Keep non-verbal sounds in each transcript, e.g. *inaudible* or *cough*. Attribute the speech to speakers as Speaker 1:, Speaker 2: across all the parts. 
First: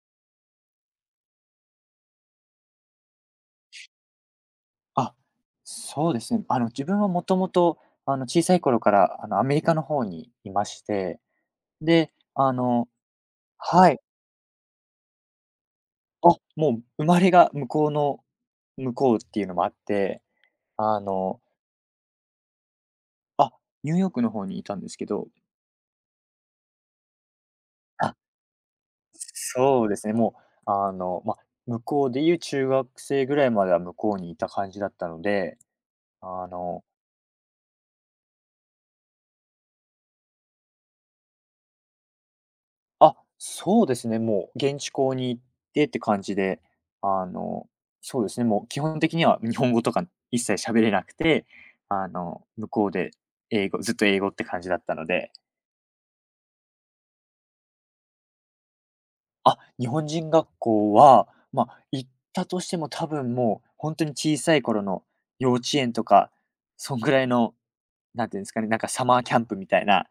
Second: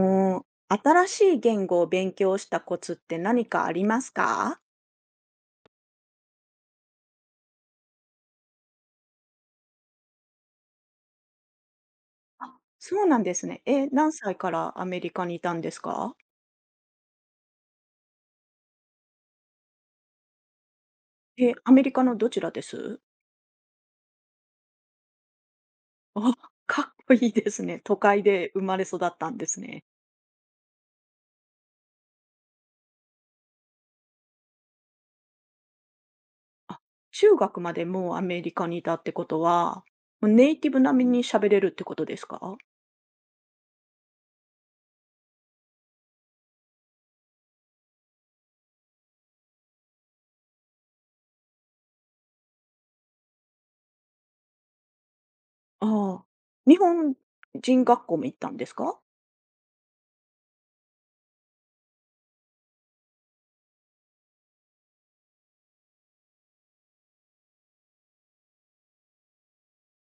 Speaker 1: おー。新しい言語を勉強したコツって何かありますか？
Speaker 2: あ、そうですね。自分はもともと、小さい頃から、アメリカの方にいまして、で、
Speaker 1: あ、そうなんですね。え、
Speaker 2: はい。
Speaker 1: 何歳からアメリカにいたんですか？
Speaker 2: あ、もう生まれが向こうっていうのもあって、あの、
Speaker 1: え、アメリカのどちらです？
Speaker 2: あ、ニューヨークの方にいたんですけど、
Speaker 1: あ、*laughs* かっこいいですね。都
Speaker 2: あ、
Speaker 1: 会で生まれ育ったんですね。
Speaker 2: そうですね、もう、ま、向こうでいう中学生ぐらいまでは向こうにいた感じだったので、あ
Speaker 1: あ、
Speaker 2: の
Speaker 1: 中学までもうアメリカにいたってことは、もうネイティブ並みに喋れるってことですか？
Speaker 2: あ、そうですね、もう現地校に行ってって感じで、あの、そうですね、もう基本的には日本語とか一切喋れなくて、向こうで英語ずっと英語って感じだったので、
Speaker 1: ああ。日本人学校も行ったんですか？
Speaker 2: あ、日本人学校は、まあ、行ったとしても多分もう本当に小さい頃の幼稚園とか、そんぐらいの、なんていうんですかね、なんかサマーキャンプみたいな、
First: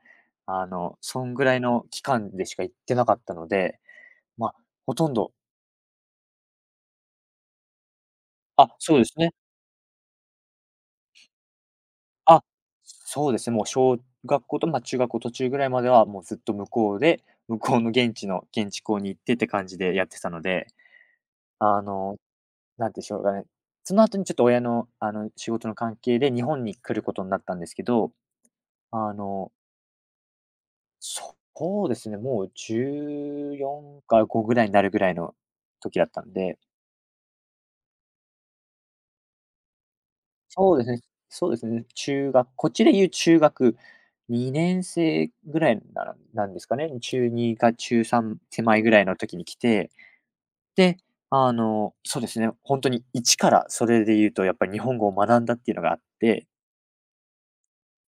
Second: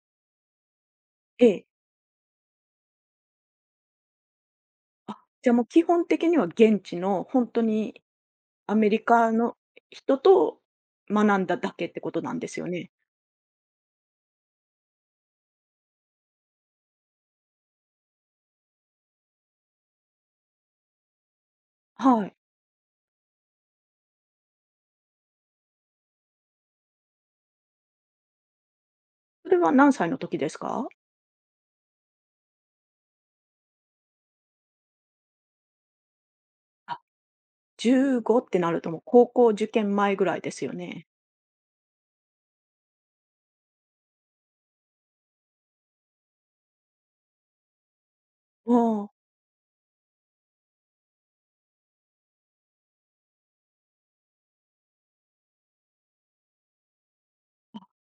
Speaker 2: そんぐ
Speaker 1: え
Speaker 2: らい
Speaker 1: え。
Speaker 2: の期間でしか行ってなかったので、まあ、ほとん
Speaker 1: あ、
Speaker 2: ど、
Speaker 1: じゃあもう基本的には現地の本当に
Speaker 2: あ、
Speaker 1: アメ
Speaker 2: そう
Speaker 1: リ
Speaker 2: です
Speaker 1: カ
Speaker 2: ね。
Speaker 1: の人と学んだだけってことなん
Speaker 2: あ、
Speaker 1: ですよね。
Speaker 2: そうですね、もう小学校と、まあ、中学校途中ぐらいまでは、もうずっと向こうで、向こうの現地校に行ってって感じでやってたので、あの、
Speaker 1: はい。
Speaker 2: なんていうんでしょうかね、その後にちょっと親の、仕事の関係で日本に来ることになったんですけど、あ
Speaker 1: そ
Speaker 2: の、
Speaker 1: れは何歳の時ですか？
Speaker 2: そうですね、もう14か5ぐらいになるぐらいの時だったんで。
Speaker 1: あ、15ってなるともう高校受験前ぐらいですよ
Speaker 2: そうですね。
Speaker 1: ね。
Speaker 2: そうですね。中学こっちで言う中学2年生ぐらいなんですかね。中2か中3手
Speaker 1: う
Speaker 2: 前ぐらい
Speaker 1: ん。
Speaker 2: の時に来て、で、そうですね、本当に一からそれで言うとやっぱり日本語を学んだっていうのがあって、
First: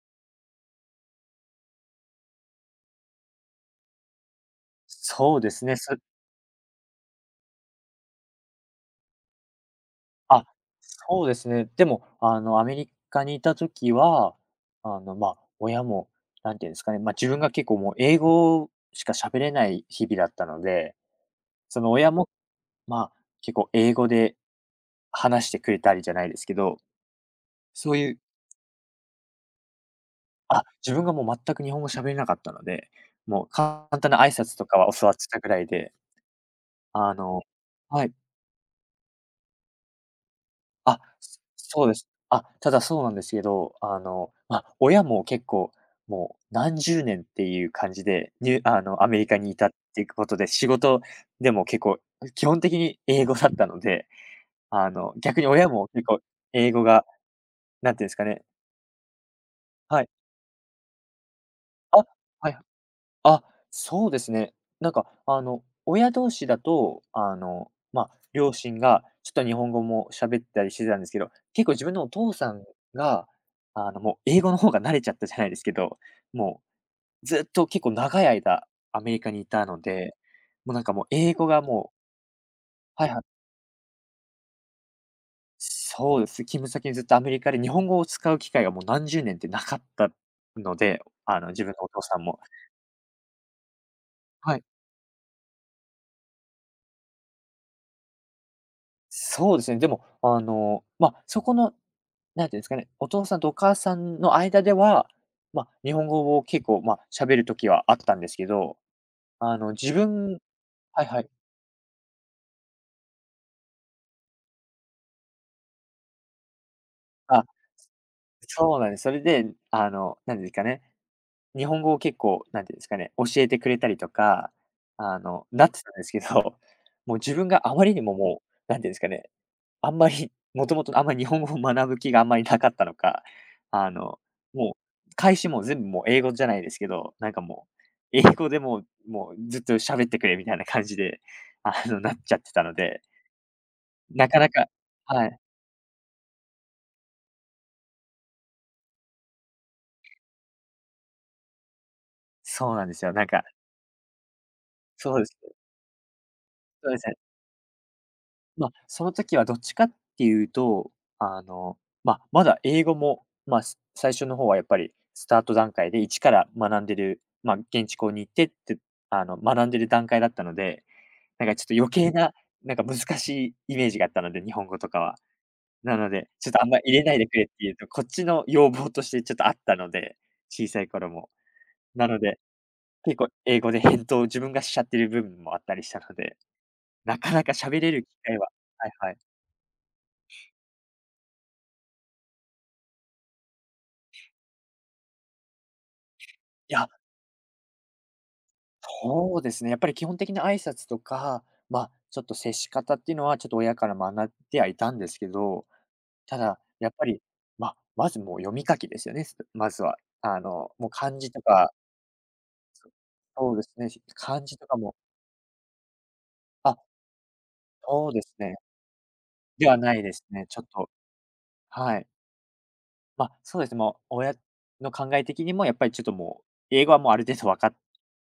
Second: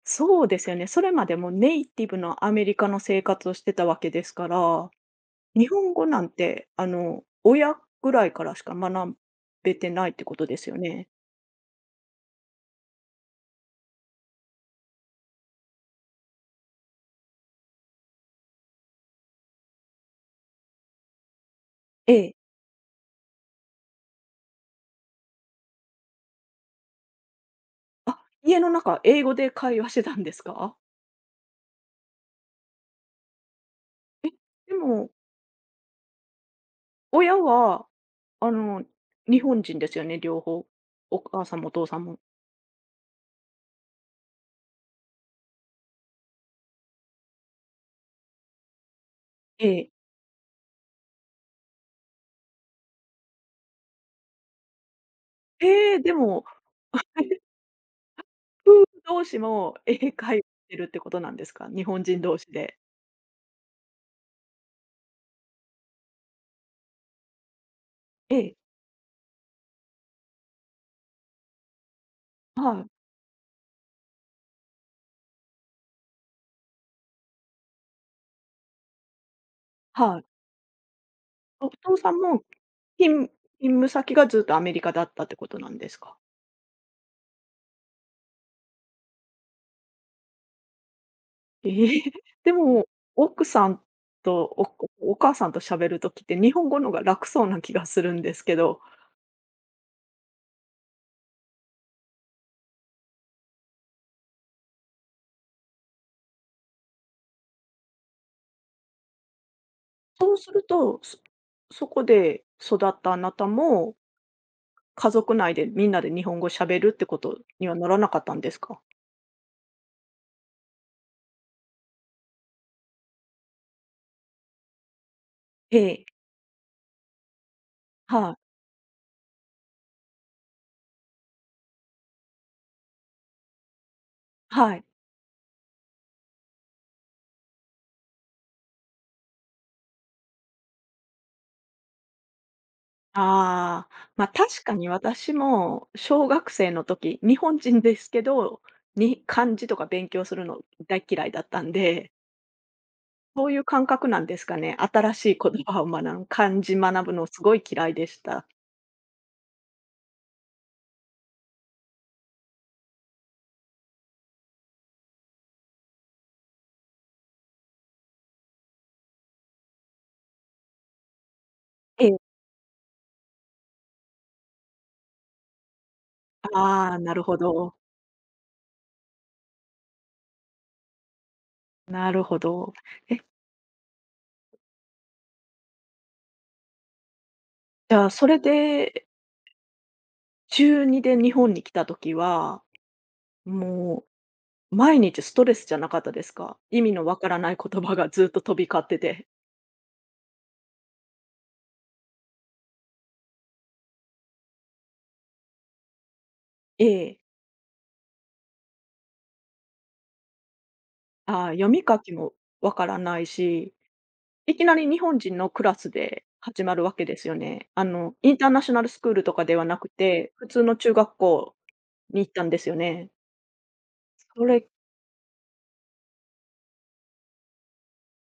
Speaker 1: そうですよね。それまでもネイティブのアメリカの生活をしてたわけですから、
Speaker 2: そうです
Speaker 1: 日
Speaker 2: ね、
Speaker 1: 本語なんて、親ぐらいからしか学べてないってこと
Speaker 2: あ、
Speaker 1: ですよね。
Speaker 2: そうですね。でも、アメリカにいた時は、まあ、親もなんていうんですかね、まあ、自分が結構もう英語しか喋れない日々だったので、その親
Speaker 1: え
Speaker 2: も
Speaker 1: え。
Speaker 2: まあ、結構英語で話してくれたりじゃないですけど、そういう、
Speaker 1: あ、家の中、英語で会話してたんです
Speaker 2: あ、
Speaker 1: か？
Speaker 2: 自分がもう全く日本語喋れなかったので、もう簡単な挨
Speaker 1: え、
Speaker 2: 拶と
Speaker 1: で
Speaker 2: かは教
Speaker 1: も
Speaker 2: わってたぐらいで、あ
Speaker 1: 親
Speaker 2: の
Speaker 1: は、
Speaker 2: はい、
Speaker 1: あの、日本人ですよね、両方。
Speaker 2: あ、
Speaker 1: お母さんもお父
Speaker 2: そうで
Speaker 1: さん
Speaker 2: す。
Speaker 1: も。
Speaker 2: あ、ただそうなんですけど、まあ、親も結構もう何十年っていう感じで、にあの、アメリカにい
Speaker 1: え
Speaker 2: たっ
Speaker 1: え。
Speaker 2: ていうことで、仕事でも結構基本的に英語だったので、逆に親も
Speaker 1: ええ、
Speaker 2: 結
Speaker 1: で
Speaker 2: 構
Speaker 1: も、
Speaker 2: 英語が、何て言うんですかね。
Speaker 1: 夫婦同士も
Speaker 2: はい。
Speaker 1: 英会話してるってことなんですか？日
Speaker 2: あ、
Speaker 1: 本
Speaker 2: は
Speaker 1: 人同士
Speaker 2: いはい。
Speaker 1: で。
Speaker 2: あ、そうですね。なんか、親同士だと、ま、
Speaker 1: え
Speaker 2: 両
Speaker 1: え、
Speaker 2: 親がちょっと日本語も喋ったりしてたんですけど、結構自分のお父さ
Speaker 1: は
Speaker 2: ん
Speaker 1: い、
Speaker 2: が、もう英語の方が慣れちゃったじゃないですけど、もうずっと結構長い間アメリカにいたので、
Speaker 1: はい。
Speaker 2: もうなんかもう英語が
Speaker 1: お
Speaker 2: もう。
Speaker 1: 父さんも、
Speaker 2: はいは
Speaker 1: 勤勤
Speaker 2: い。
Speaker 1: 務先がずっとアメリカだったってことなんですか？
Speaker 2: そうです。勤務先にずっとアメリカで日本語を使う機会がもう何十年ってなかったので、自
Speaker 1: ええ、
Speaker 2: 分のお父さん
Speaker 1: *laughs*
Speaker 2: も。
Speaker 1: でも、奥さんと
Speaker 2: はい。
Speaker 1: お母さんと喋る時って、日本語のが楽そうな気がするんですけど、
Speaker 2: そうですね、でも、まあ、そこの、なんていうんですかね、お父さんとお母さんの間では、まあ、日本語を結構、まあ、喋る時はあったんですけど、あの、自
Speaker 1: そう
Speaker 2: 分
Speaker 1: すると、
Speaker 2: はい
Speaker 1: そ
Speaker 2: はい。
Speaker 1: そこで育ったあなたも家族内でみんなで日本語喋るってこと
Speaker 2: あ、
Speaker 1: にはならなかったんです
Speaker 2: そ
Speaker 1: か？
Speaker 2: うなんです。それで、なんていうんですかね、日本語を結構、なんていうんですかね、教えてくれたりとか、なっ
Speaker 1: え
Speaker 2: てたんで
Speaker 1: え、
Speaker 2: すけど、もう自分があまりにも
Speaker 1: はい、
Speaker 2: もう、なんていうんですかね、あんまり、*laughs* もともとあんまり日本語を学ぶ気があんまりなかったのか、*laughs* あの、
Speaker 1: は
Speaker 2: も
Speaker 1: い。
Speaker 2: う、開始も全部もう英語じゃないですけど、なんかもう、英語でもう *laughs* もうずっと喋ってくれみたいな感じで、*laughs* なっちゃってたので、
Speaker 1: ああ、ま、
Speaker 2: なかな
Speaker 1: 確
Speaker 2: か。
Speaker 1: かに
Speaker 2: は
Speaker 1: 私
Speaker 2: い、
Speaker 1: も小学生の時、日本人ですけど、に漢字とか勉強するの大嫌いだったんで、
Speaker 2: そうなんですよ。なんか、
Speaker 1: そういう感覚なんですかね。新
Speaker 2: そう
Speaker 1: し
Speaker 2: です。
Speaker 1: い言葉を学ぶ、漢字
Speaker 2: そうで
Speaker 1: 学
Speaker 2: す
Speaker 1: ぶ
Speaker 2: ね。
Speaker 1: のすごい嫌いでした。
Speaker 2: まあ、その時はどっちかっていうと、あの、まあ、まだ英語も、まあ、最初の方はやっぱりスタート段階で一から学んでる、まあ、現地校に行ってって、学んでる段階だったので、なんかちょっと余
Speaker 1: え
Speaker 2: 計
Speaker 1: え、
Speaker 2: な、なんか難しいイメージがあったので、日本語とかは。なので、ちょっとあんま
Speaker 1: あ
Speaker 2: 入
Speaker 1: あ、
Speaker 2: れ
Speaker 1: な
Speaker 2: ない
Speaker 1: る
Speaker 2: で
Speaker 1: ほ
Speaker 2: くれっていう
Speaker 1: ど、
Speaker 2: と、こっちの要望としてちょっとあったので、小さい頃も。な
Speaker 1: な
Speaker 2: の
Speaker 1: るほ
Speaker 2: で、
Speaker 1: ど。
Speaker 2: 結
Speaker 1: え、
Speaker 2: 構英語で返答を自分がしちゃってる部分もあったりしたので、なかなか喋れ
Speaker 1: じ
Speaker 2: る
Speaker 1: ゃ
Speaker 2: 機
Speaker 1: あそ
Speaker 2: 会
Speaker 1: れ
Speaker 2: は。はい
Speaker 1: で
Speaker 2: はい。
Speaker 1: 中2で日本に来た時は、もう毎日ストレスじゃなかったですか？
Speaker 2: い
Speaker 1: 意
Speaker 2: や、
Speaker 1: 味のわからない言葉がずっと飛び交ってて。
Speaker 2: そうですね。やっぱり基本的な挨拶とか、まあ、ちょっと接し方っていうのはちょっと親から学んではいたんですけど、ただ
Speaker 1: え
Speaker 2: やっぱ
Speaker 1: え。
Speaker 2: り、まあ、まずもう読み書きですよね、まずは。もう漢字と
Speaker 1: ああ、読
Speaker 2: か。
Speaker 1: み書きもわか
Speaker 2: そ
Speaker 1: らない
Speaker 2: そうです
Speaker 1: し、
Speaker 2: ね、漢
Speaker 1: い
Speaker 2: 字
Speaker 1: き
Speaker 2: と
Speaker 1: な
Speaker 2: か
Speaker 1: り
Speaker 2: も、
Speaker 1: 日本人のクラスで始ま
Speaker 2: あ、
Speaker 1: るわけですよね。
Speaker 2: そうで
Speaker 1: イ
Speaker 2: す
Speaker 1: ンター
Speaker 2: ね。
Speaker 1: ナショナルスクールとかでは
Speaker 2: では
Speaker 1: なく
Speaker 2: ないです
Speaker 1: て、普
Speaker 2: ね、ちょ
Speaker 1: 通
Speaker 2: っ
Speaker 1: の
Speaker 2: と、
Speaker 1: 中学校
Speaker 2: はい。
Speaker 1: に行ったんですよね。
Speaker 2: ま、そうですね、もう親
Speaker 1: それ、
Speaker 2: の考え的にもやっぱりちょっともう、英語はもうある程度分かっ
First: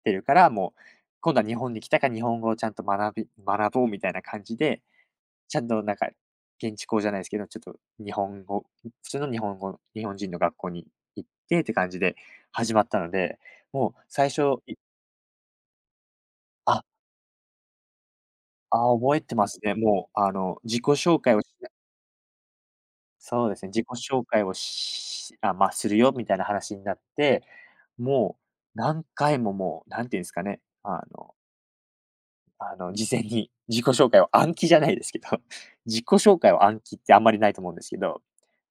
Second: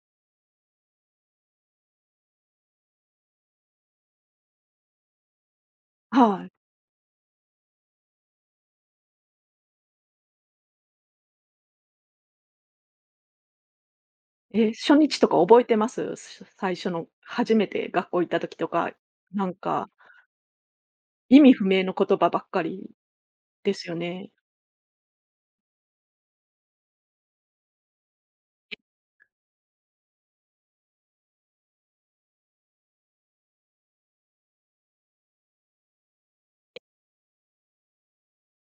Speaker 2: てるから、もう今度は日本に来たから日本語をちゃんと学ぼうみたいな感じで、ちゃんとなんか、
Speaker 1: はい。
Speaker 2: 現地校じゃないですけど、ちょっと日本語普通の日本語日本人の学校に行ってって感じで始まったので、もう最初
Speaker 1: え、
Speaker 2: い
Speaker 1: 初日とか覚えてます？す最
Speaker 2: あ、
Speaker 1: 初の初めて学校行った時とか、
Speaker 2: あ、覚えて
Speaker 1: な
Speaker 2: ま
Speaker 1: ん
Speaker 2: すね。
Speaker 1: か、
Speaker 2: もう自己紹介
Speaker 1: 意
Speaker 2: を
Speaker 1: 味不明の言葉ばっかり
Speaker 2: そうですね、
Speaker 1: で
Speaker 2: 自己
Speaker 1: すよ
Speaker 2: 紹
Speaker 1: ね。
Speaker 2: 介をあ、まあ、するよみたいな話になって、もう何回ももう、何て言うんですかね、事前に自己紹介を暗記じゃないですけど、*laughs* 自己紹介を暗記ってあんまりないと思うんですけど、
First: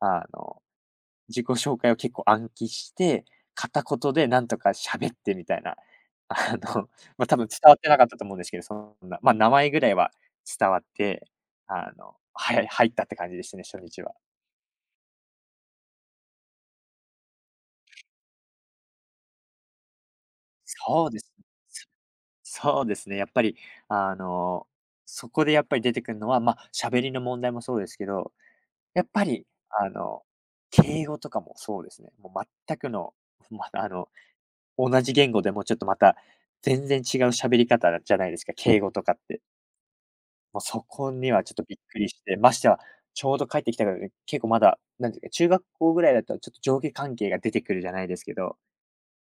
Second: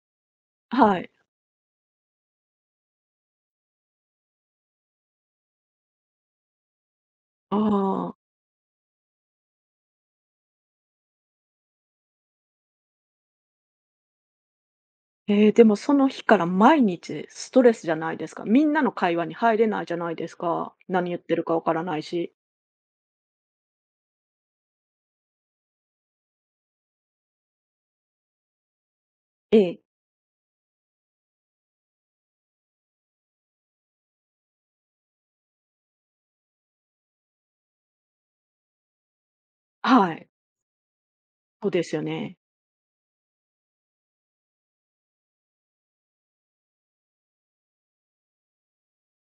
Speaker 2: あの、
Speaker 1: はい。
Speaker 2: 自己紹介を結構暗記して、片言でなんとか喋ってみたいな、*laughs* あの、まあ、多分
Speaker 1: あ
Speaker 2: 伝わってなかっ
Speaker 1: あ。
Speaker 2: たと思うんですけど、そんな、まあ、名前ぐらいは伝わって、はい、入ったって感じでしたね、初日は。
Speaker 1: ええ、でもその日から毎日ストレスじゃないですか。みんなの会話に入れないじゃないですか。
Speaker 2: そ
Speaker 1: 何
Speaker 2: う
Speaker 1: 言
Speaker 2: で
Speaker 1: っ
Speaker 2: す。
Speaker 1: てるかわからないし。
Speaker 2: そうですね、やっぱり、あの、そこでやっぱり出てくるのは、まあ、喋りの問題もそうですけど、やっぱり、
Speaker 1: ええ。
Speaker 2: あの、敬語とかもそうですね。もう全くの、*laughs* また、同じ言語でもちょっとまた全然違う喋り方じゃないですか、敬語とかって。
Speaker 1: はい、
Speaker 2: もうそこにはちょっと
Speaker 1: そう
Speaker 2: びっ
Speaker 1: です
Speaker 2: く
Speaker 1: よ
Speaker 2: りし
Speaker 1: ね。
Speaker 2: て、ましては、ちょうど帰ってきたからね、結構まだ、なんていうか、中学校ぐらいだとちょっと上下関係が出てくるじゃないですけど、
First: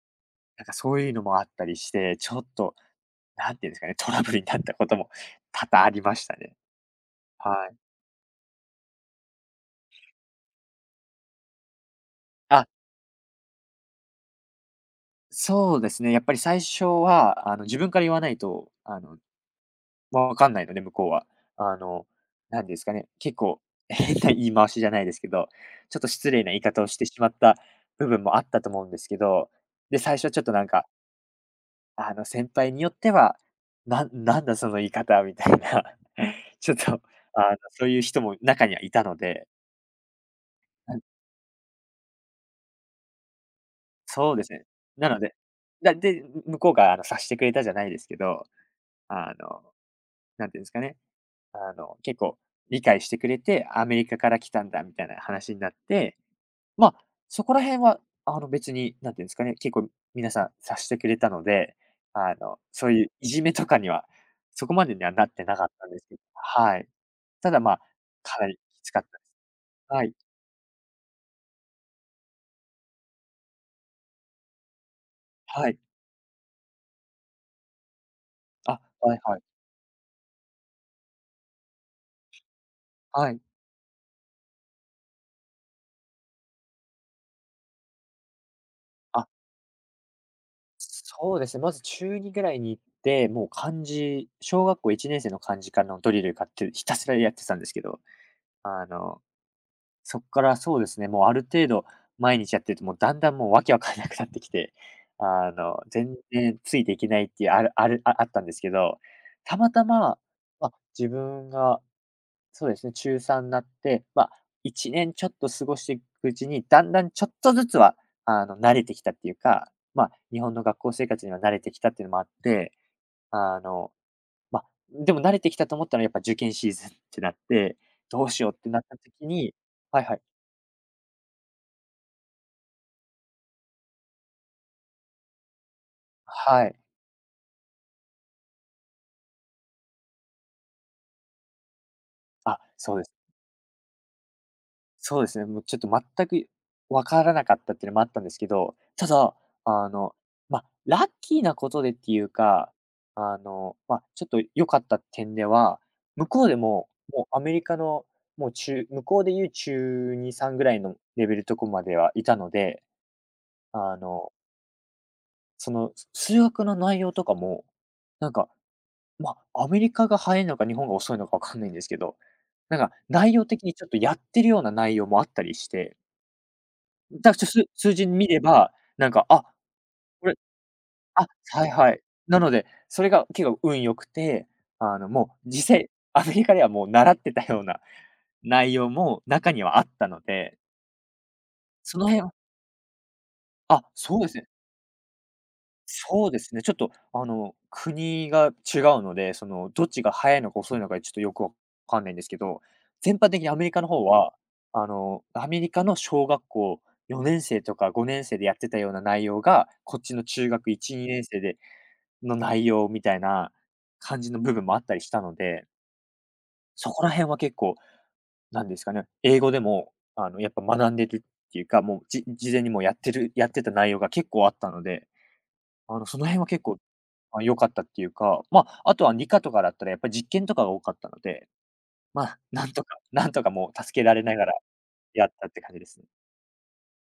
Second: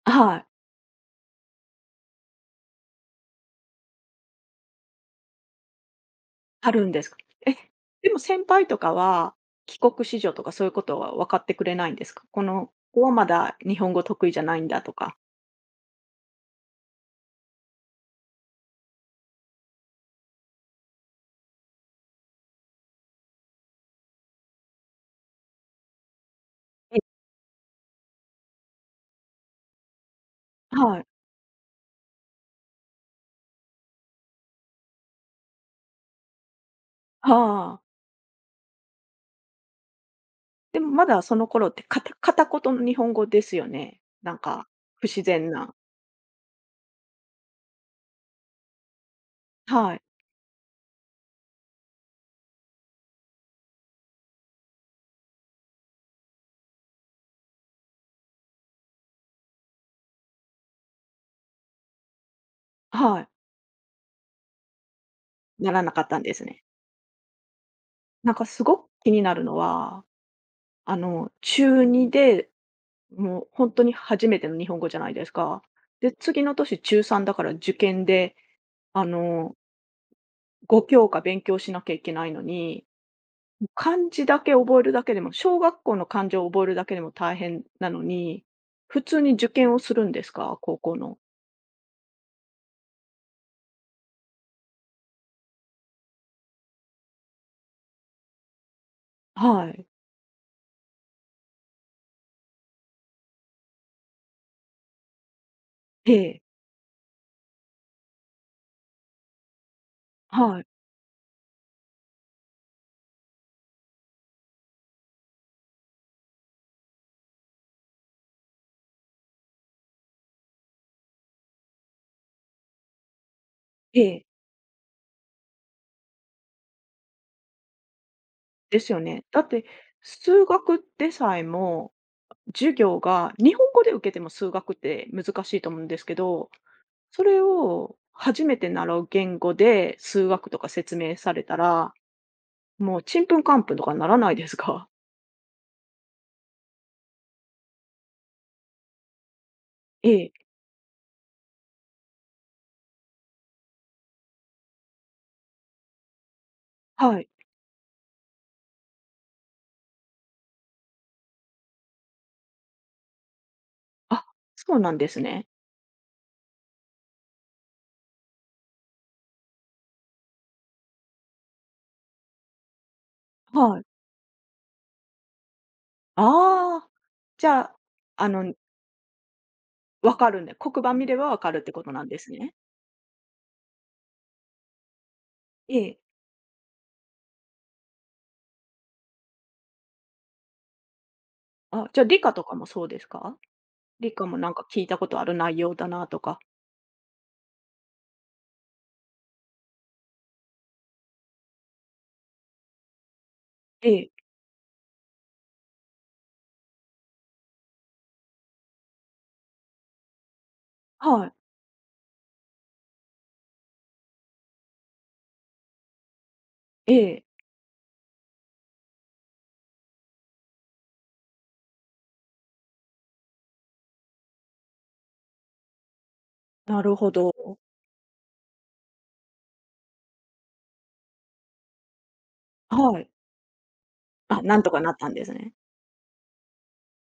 Speaker 1: はい、
Speaker 2: なんかそういうのもあったりして、ちょっと、なんていうんですかね、トラブルになったことも多々ありましたね。
Speaker 1: あるんですか。え、
Speaker 2: はい。
Speaker 1: でも先輩とかは、帰国子女とかそういうことは分かってくれないんですか？こ
Speaker 2: あ、
Speaker 1: の子はまだ日本語得意じゃないんだとか。
Speaker 2: そうですね。やっぱり最初は、自分から言わないと、わかんないので、向こうは。あの、なんですかね、結構、変な言い回しじゃないですけど、ちょっと失礼な言い方を
Speaker 1: え
Speaker 2: して
Speaker 1: え。
Speaker 2: しまった部分もあったと思うんですけど、で、最初はちょっとなんか、
Speaker 1: はい、
Speaker 2: 先輩によっては、なんだその言い方みたいな、*laughs* ちょっと、
Speaker 1: ああ、
Speaker 2: そういう人も中にはいたので。
Speaker 1: でもまだその頃って片言の日本語ですよね。な
Speaker 2: そう
Speaker 1: ん
Speaker 2: ですね。
Speaker 1: か、不
Speaker 2: なの
Speaker 1: 自
Speaker 2: で、
Speaker 1: 然な。
Speaker 2: で、向こうが察してくれたじゃないですけど、あの、
Speaker 1: はい、
Speaker 2: なんていうんですかね、結構理解してくれて、アメリカから来たんだみたいな話になって、まあ、そこら辺は、別に、なんていうんですかね、結構皆さん察してくれたので、そういう
Speaker 1: はい、
Speaker 2: いじめとかには、そこまでにはなってなかっ
Speaker 1: なら
Speaker 2: たん
Speaker 1: な
Speaker 2: で
Speaker 1: か
Speaker 2: す
Speaker 1: っ
Speaker 2: け
Speaker 1: た
Speaker 2: ど、
Speaker 1: んですね。
Speaker 2: はい。ただまあ、
Speaker 1: なん
Speaker 2: か
Speaker 1: か
Speaker 2: なり
Speaker 1: すご
Speaker 2: き
Speaker 1: く
Speaker 2: つかっ
Speaker 1: 気
Speaker 2: た
Speaker 1: に
Speaker 2: です。
Speaker 1: なるのは、
Speaker 2: はい、
Speaker 1: 中2で、もう初めての日本語じゃないですか。
Speaker 2: はい。
Speaker 1: で、次の年中3だから受験で、
Speaker 2: あ、
Speaker 1: あ
Speaker 2: はいはい。
Speaker 1: の、5教科勉強しなきゃいけないのに、
Speaker 2: はい。
Speaker 1: 漢字だけ覚えるだけでも、小学校の漢字を覚えるだけでも大変なのに、普通
Speaker 2: あ、
Speaker 1: に受験をするんですか？高校の。
Speaker 2: そうですね、まず中2ぐらいに行って、もう漢字、小学校1年生の漢字からのドリル買ってひたすらやってたんですけど、あの、
Speaker 1: はい。
Speaker 2: そこからそうですね、もうある程度毎日やってると、もうだんだんもうわけわかんなくなってきて、
Speaker 1: え
Speaker 2: 全
Speaker 1: え、
Speaker 2: 然ついていけないっていうあるあるああったんですけど、たまたま、
Speaker 1: はい、
Speaker 2: ま、自分がそうですね、中3なって、まあ、1年ちょっと過ごしていくうちに、だんだんちょっとずつは、慣れてきたっていうか、まあ、日本の学校生活には慣れてきたっていうのもあって、あの、
Speaker 1: ええ、
Speaker 2: まあ、でも慣れてきたと思ったらやっぱ受験シーズンってなって、どうしようって
Speaker 1: で
Speaker 2: なっ
Speaker 1: す
Speaker 2: た
Speaker 1: よね。
Speaker 2: 時
Speaker 1: だっ
Speaker 2: に
Speaker 1: て
Speaker 2: はいはい。
Speaker 1: 数学でさえも授業が日本語で受けても数学って難しいと思うんですけど、
Speaker 2: はい。
Speaker 1: それを初めて習う言語で数学とか説明されたら、
Speaker 2: あ、そ
Speaker 1: も
Speaker 2: う
Speaker 1: う
Speaker 2: です
Speaker 1: ち
Speaker 2: ね。
Speaker 1: んぷんかんぷんとかならないですか？
Speaker 2: そうですね、もうちょっと全くわからなかったっていうのもあったんですけど、ただ、あの、
Speaker 1: *laughs* ええ、
Speaker 2: まあ、ラッキーなことでっていうか、まあ、ちょっと良かった点では、向こうでも、
Speaker 1: は
Speaker 2: もう
Speaker 1: い。
Speaker 2: アメリカの、もう向こうでいう中2、3ぐらいのレベルとこまではいたので、あ
Speaker 1: あ、
Speaker 2: の、
Speaker 1: そうなんですね。
Speaker 2: その、数学の内容とかも、なんか、まあ、アメリカが早いのか日本が遅いのか分かんないんですけど、なんか内容的に
Speaker 1: は
Speaker 2: ち
Speaker 1: い。
Speaker 2: ょっとやってるような内容もあったりして
Speaker 1: ああ、
Speaker 2: だ、ち
Speaker 1: じ
Speaker 2: ょ、
Speaker 1: ゃ
Speaker 2: す
Speaker 1: あ、
Speaker 2: 数字見
Speaker 1: あ
Speaker 2: れ
Speaker 1: の、
Speaker 2: ば、なんか、あ、
Speaker 1: 分
Speaker 2: こ
Speaker 1: か
Speaker 2: れ
Speaker 1: るんで、黒板見れ
Speaker 2: あ、
Speaker 1: ば分かるっ
Speaker 2: はい
Speaker 1: てこ
Speaker 2: は
Speaker 1: と
Speaker 2: い。
Speaker 1: なんです
Speaker 2: なの
Speaker 1: ね。
Speaker 2: で、それが結構運良くて、もう
Speaker 1: え
Speaker 2: 実際
Speaker 1: え。
Speaker 2: アメリカではもう習ってたような内容も中にはあったので、
Speaker 1: あ、
Speaker 2: そ
Speaker 1: じゃあ
Speaker 2: の
Speaker 1: 理
Speaker 2: 辺
Speaker 1: 科
Speaker 2: は
Speaker 1: とかもそうですか？
Speaker 2: あ、
Speaker 1: 理
Speaker 2: そう
Speaker 1: 科
Speaker 2: で
Speaker 1: も
Speaker 2: すね。
Speaker 1: なんか聞いたことある内容だなと
Speaker 2: そう
Speaker 1: か。
Speaker 2: ですね。ちょっと、国が違うので、その、どっちが早いのか遅いのかちょっとよくわかんないんですけど、全般的にアメリカの
Speaker 1: え
Speaker 2: 方
Speaker 1: え、
Speaker 2: は、アメリカの小学校4年生とか5年生でやってたような内容が、こっちの中学1、2年
Speaker 1: はい、
Speaker 2: 生での内容みたいな感じの部分もあったりしたので、そ
Speaker 1: え
Speaker 2: こら
Speaker 1: え、
Speaker 2: 辺は結構、なんですかね、英語でも、やっぱ学んでるっていうか、もう、事前にもうやってた内容が結構あったので、その辺は結構、
Speaker 1: なるほ
Speaker 2: あ、良
Speaker 1: ど。
Speaker 2: かったっていうか、ま、あとは理科とかだったらやっぱり実験とかが多かったので、ま、*laughs* なんとか
Speaker 1: はい。
Speaker 2: なんとかもう助けられな
Speaker 1: あ、
Speaker 2: がら
Speaker 1: なんとかなったんで
Speaker 2: や
Speaker 1: す
Speaker 2: ったっ
Speaker 1: ね。
Speaker 2: て感じですね。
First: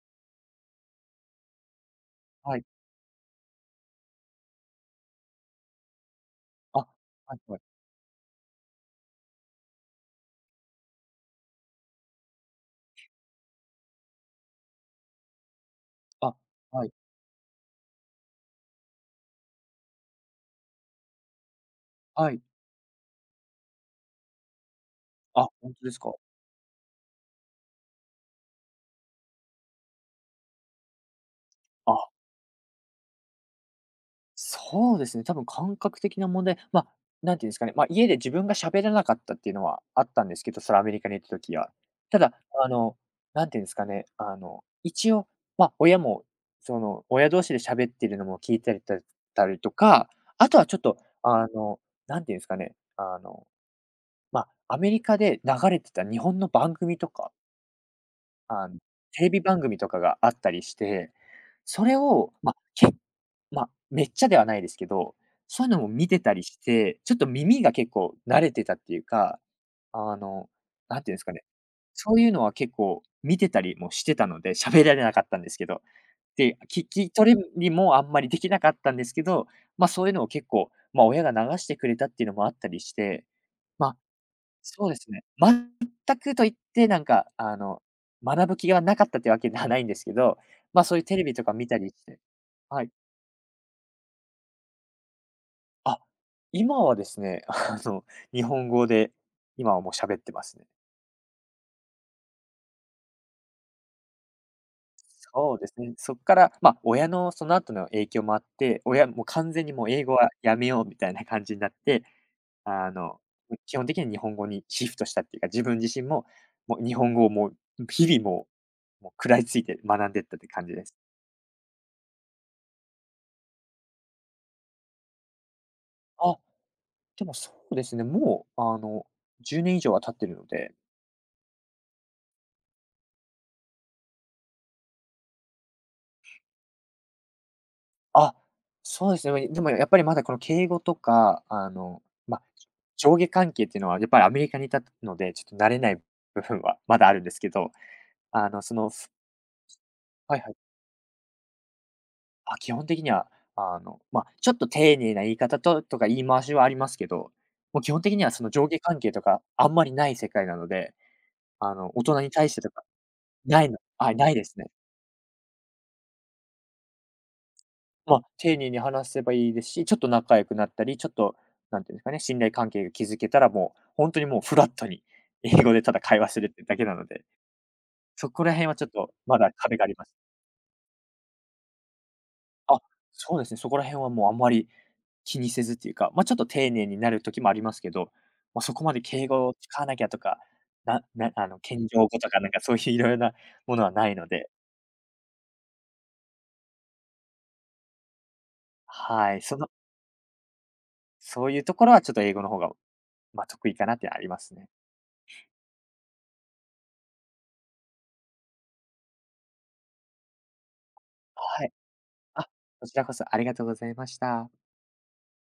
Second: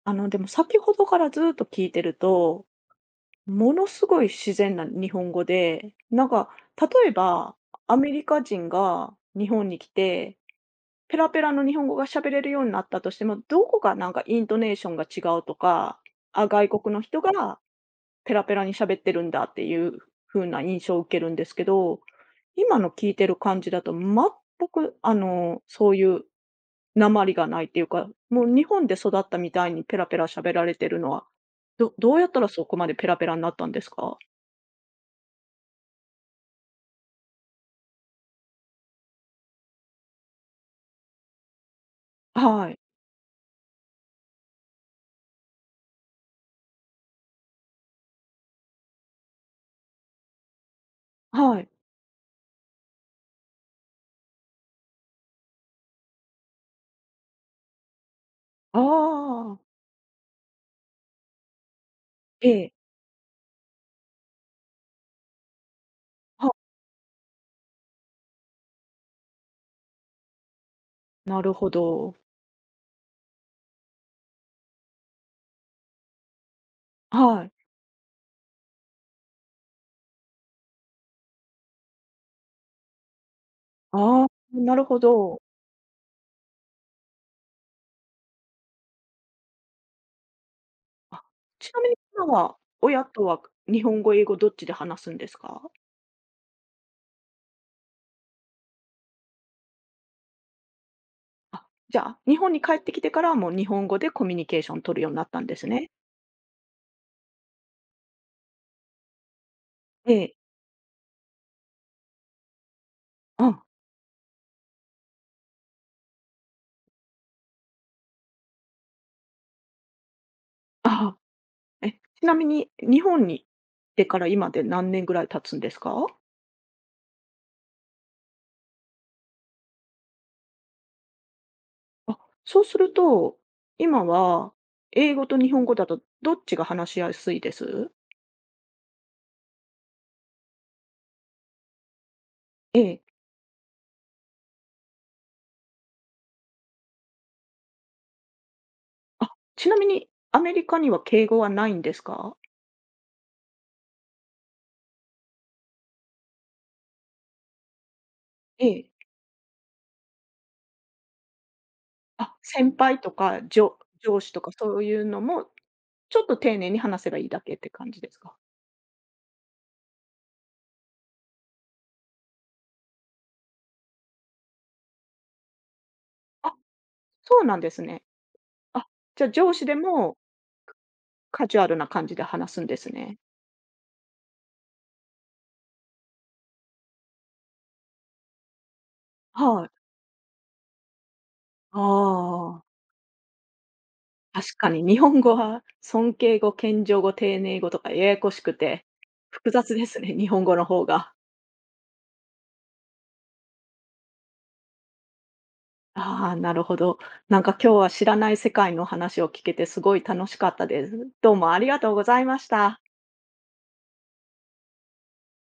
Speaker 1: でも先ほどからずっと聞いてる
Speaker 2: はい。
Speaker 1: と、ものすごい自然な日本語で、なんか、
Speaker 2: あ、は
Speaker 1: 例え
Speaker 2: い
Speaker 1: ば、
Speaker 2: はい。
Speaker 1: アメリカ人が日本に来て、ペラペラの日本語が喋れるようになったとしても、どこがなんかイントネーションが違うとか、
Speaker 2: あ、
Speaker 1: あ、外
Speaker 2: はい。
Speaker 1: 国の人がペラペラに喋ってるんだっていう風な印象を受けるんですけど、
Speaker 2: はい。
Speaker 1: 今の聞いてる感じだと全く
Speaker 2: あ、本当
Speaker 1: そ
Speaker 2: で
Speaker 1: う
Speaker 2: す
Speaker 1: い
Speaker 2: か。
Speaker 1: うなまりがないっていうか、もう日本で育ったみたいにペラペラ喋られてるのは、どどう
Speaker 2: あ。
Speaker 1: やったらそこまでペラペラになったんですか？
Speaker 2: そうですね、多分感覚的な問題、まあ、なんていうんですかね、まあ、家で自分が喋らなかったっていうのはあったんですけど、それアメリカに行った時は。ただ、あ
Speaker 1: はい。
Speaker 2: の、なんていうんですかね、一応、まあ、親も、その、親同士で喋ってるのも聞いたりたりとか、あとはちょっと、あ
Speaker 1: はい。
Speaker 2: の、なんていうんですかね、まあ、アメリカで流れてた日本の番組とかあの、
Speaker 1: あ
Speaker 2: テレビ番組
Speaker 1: あ。
Speaker 2: とかがあったりして、それを、
Speaker 1: え
Speaker 2: ま、
Speaker 1: え。
Speaker 2: まあ、めっちゃではないですけど、そういうのも見てたり
Speaker 1: は、
Speaker 2: して、ちょっと耳が結構慣れてたっていうか、あの、なんていうんですか
Speaker 1: な
Speaker 2: ね、
Speaker 1: るほ
Speaker 2: そ
Speaker 1: ど。
Speaker 2: ういうのは結構見てたりもしてたので、喋られなかったんですけど。で、聞き取
Speaker 1: はい。
Speaker 2: りもあんまりできなかったんですけど、ま、そういうのを結構、ま、親が流してくれたっていうのもあったりして、まあ
Speaker 1: ああ、なる
Speaker 2: そうで
Speaker 1: ほ
Speaker 2: すね。
Speaker 1: ど。
Speaker 2: 全くと言って、なんか、学ぶ気がなかったってわけではないんですけど、ま、そういうテ
Speaker 1: あ、
Speaker 2: レビとか見
Speaker 1: ち
Speaker 2: た
Speaker 1: なみ
Speaker 2: り
Speaker 1: に
Speaker 2: して
Speaker 1: 今は
Speaker 2: はい。
Speaker 1: 親とは日本語、英語どっちで話すんですか？
Speaker 2: あ、今はですね、*laughs* 日本語で、今はもう喋ってますね。
Speaker 1: あ、じゃあ、日本に帰ってきてからはもう日本語でコミュニケーション取るようになったんで
Speaker 2: そう
Speaker 1: す
Speaker 2: です
Speaker 1: ね。
Speaker 2: ね。そっから、ま、親のその後の影響もあって、親もう完全にもう英
Speaker 1: え
Speaker 2: 語は
Speaker 1: え。
Speaker 2: やめようみたいな感じになって、あの、
Speaker 1: うん。
Speaker 2: 基本的に日本語にシフトしたっていうか、自分自身も、もう日本語をもう、日々もう食らいついて学んでったって感じです。
Speaker 1: ああ。え、ちなみに日本に来てから今で何年ぐらい経つんですか？
Speaker 2: あ、でもそうですね、もう、10年以上は経ってるので、
Speaker 1: あ、そうすると、今は英語と日本語だとどっちが話しやすいです？
Speaker 2: あ、そうですね、までもやっぱりまだこの敬語とか、まあ、
Speaker 1: ええ。
Speaker 2: 上下関係っていうのはやっぱりアメリカにいたので、ちょっと慣れない部分はまだあるんですけど、あの、そのふ
Speaker 1: あ、ちなみに
Speaker 2: は
Speaker 1: ア
Speaker 2: いは
Speaker 1: メ
Speaker 2: い。
Speaker 1: リカには敬語はないんですか？
Speaker 2: あ、基本的には、まあ、ちょっと丁寧な言い方とか言い回しはありますけど、もう基本的にはその
Speaker 1: え
Speaker 2: 上下
Speaker 1: え。
Speaker 2: 関係とかあんまりない世界なので、大人に
Speaker 1: あ、
Speaker 2: 対してと
Speaker 1: 先
Speaker 2: か
Speaker 1: 輩とか、じょ上
Speaker 2: な
Speaker 1: 司
Speaker 2: い
Speaker 1: と
Speaker 2: で
Speaker 1: か
Speaker 2: すね。
Speaker 1: そういうのも、ちょっと丁寧に話せばいいだけって感じで
Speaker 2: ま
Speaker 1: す
Speaker 2: あ、
Speaker 1: か？
Speaker 2: 丁寧に話せばいいですし、ちょっと仲良くなったり、ちょっと、なんていうんですかね、信頼関係が築けたら、もう本当にもうフラットに、英語でただ会話するっ
Speaker 1: あ、
Speaker 2: てだけなので、
Speaker 1: そうなんですね。
Speaker 2: そこら辺はち
Speaker 1: あ、
Speaker 2: ょっと
Speaker 1: じゃあ
Speaker 2: ま
Speaker 1: 上
Speaker 2: だ
Speaker 1: 司で
Speaker 2: 壁があります。
Speaker 1: もカジュアルな感じで話すんで
Speaker 2: あ、
Speaker 1: すね。
Speaker 2: そうですね、そこら辺はもうあんまり気にせずっていうか、まあ、ちょっと丁寧になる時もありますけど、まあ、そこまで敬語を
Speaker 1: はい。
Speaker 2: 使わなきゃとか、ななあの、
Speaker 1: あ
Speaker 2: 謙譲語とかなんか
Speaker 1: あ。
Speaker 2: そういういろいろなものはないので、
Speaker 1: 確かに日本語は尊敬語、謙譲語、丁寧語とかややこしくて、
Speaker 2: はい、
Speaker 1: 複雑ですね、*laughs* 日本語の方が。
Speaker 2: そういうところはちょっと英語の方が、まあ、得意かなってありますね。
Speaker 1: ああ、なるほど。なんか今日は知らない世界の話を聞けてすごい楽しかったです。どうもあ
Speaker 2: は
Speaker 1: り
Speaker 2: い。
Speaker 1: がとうございま
Speaker 2: あ、
Speaker 1: した。
Speaker 2: こちらこそありがとうございました。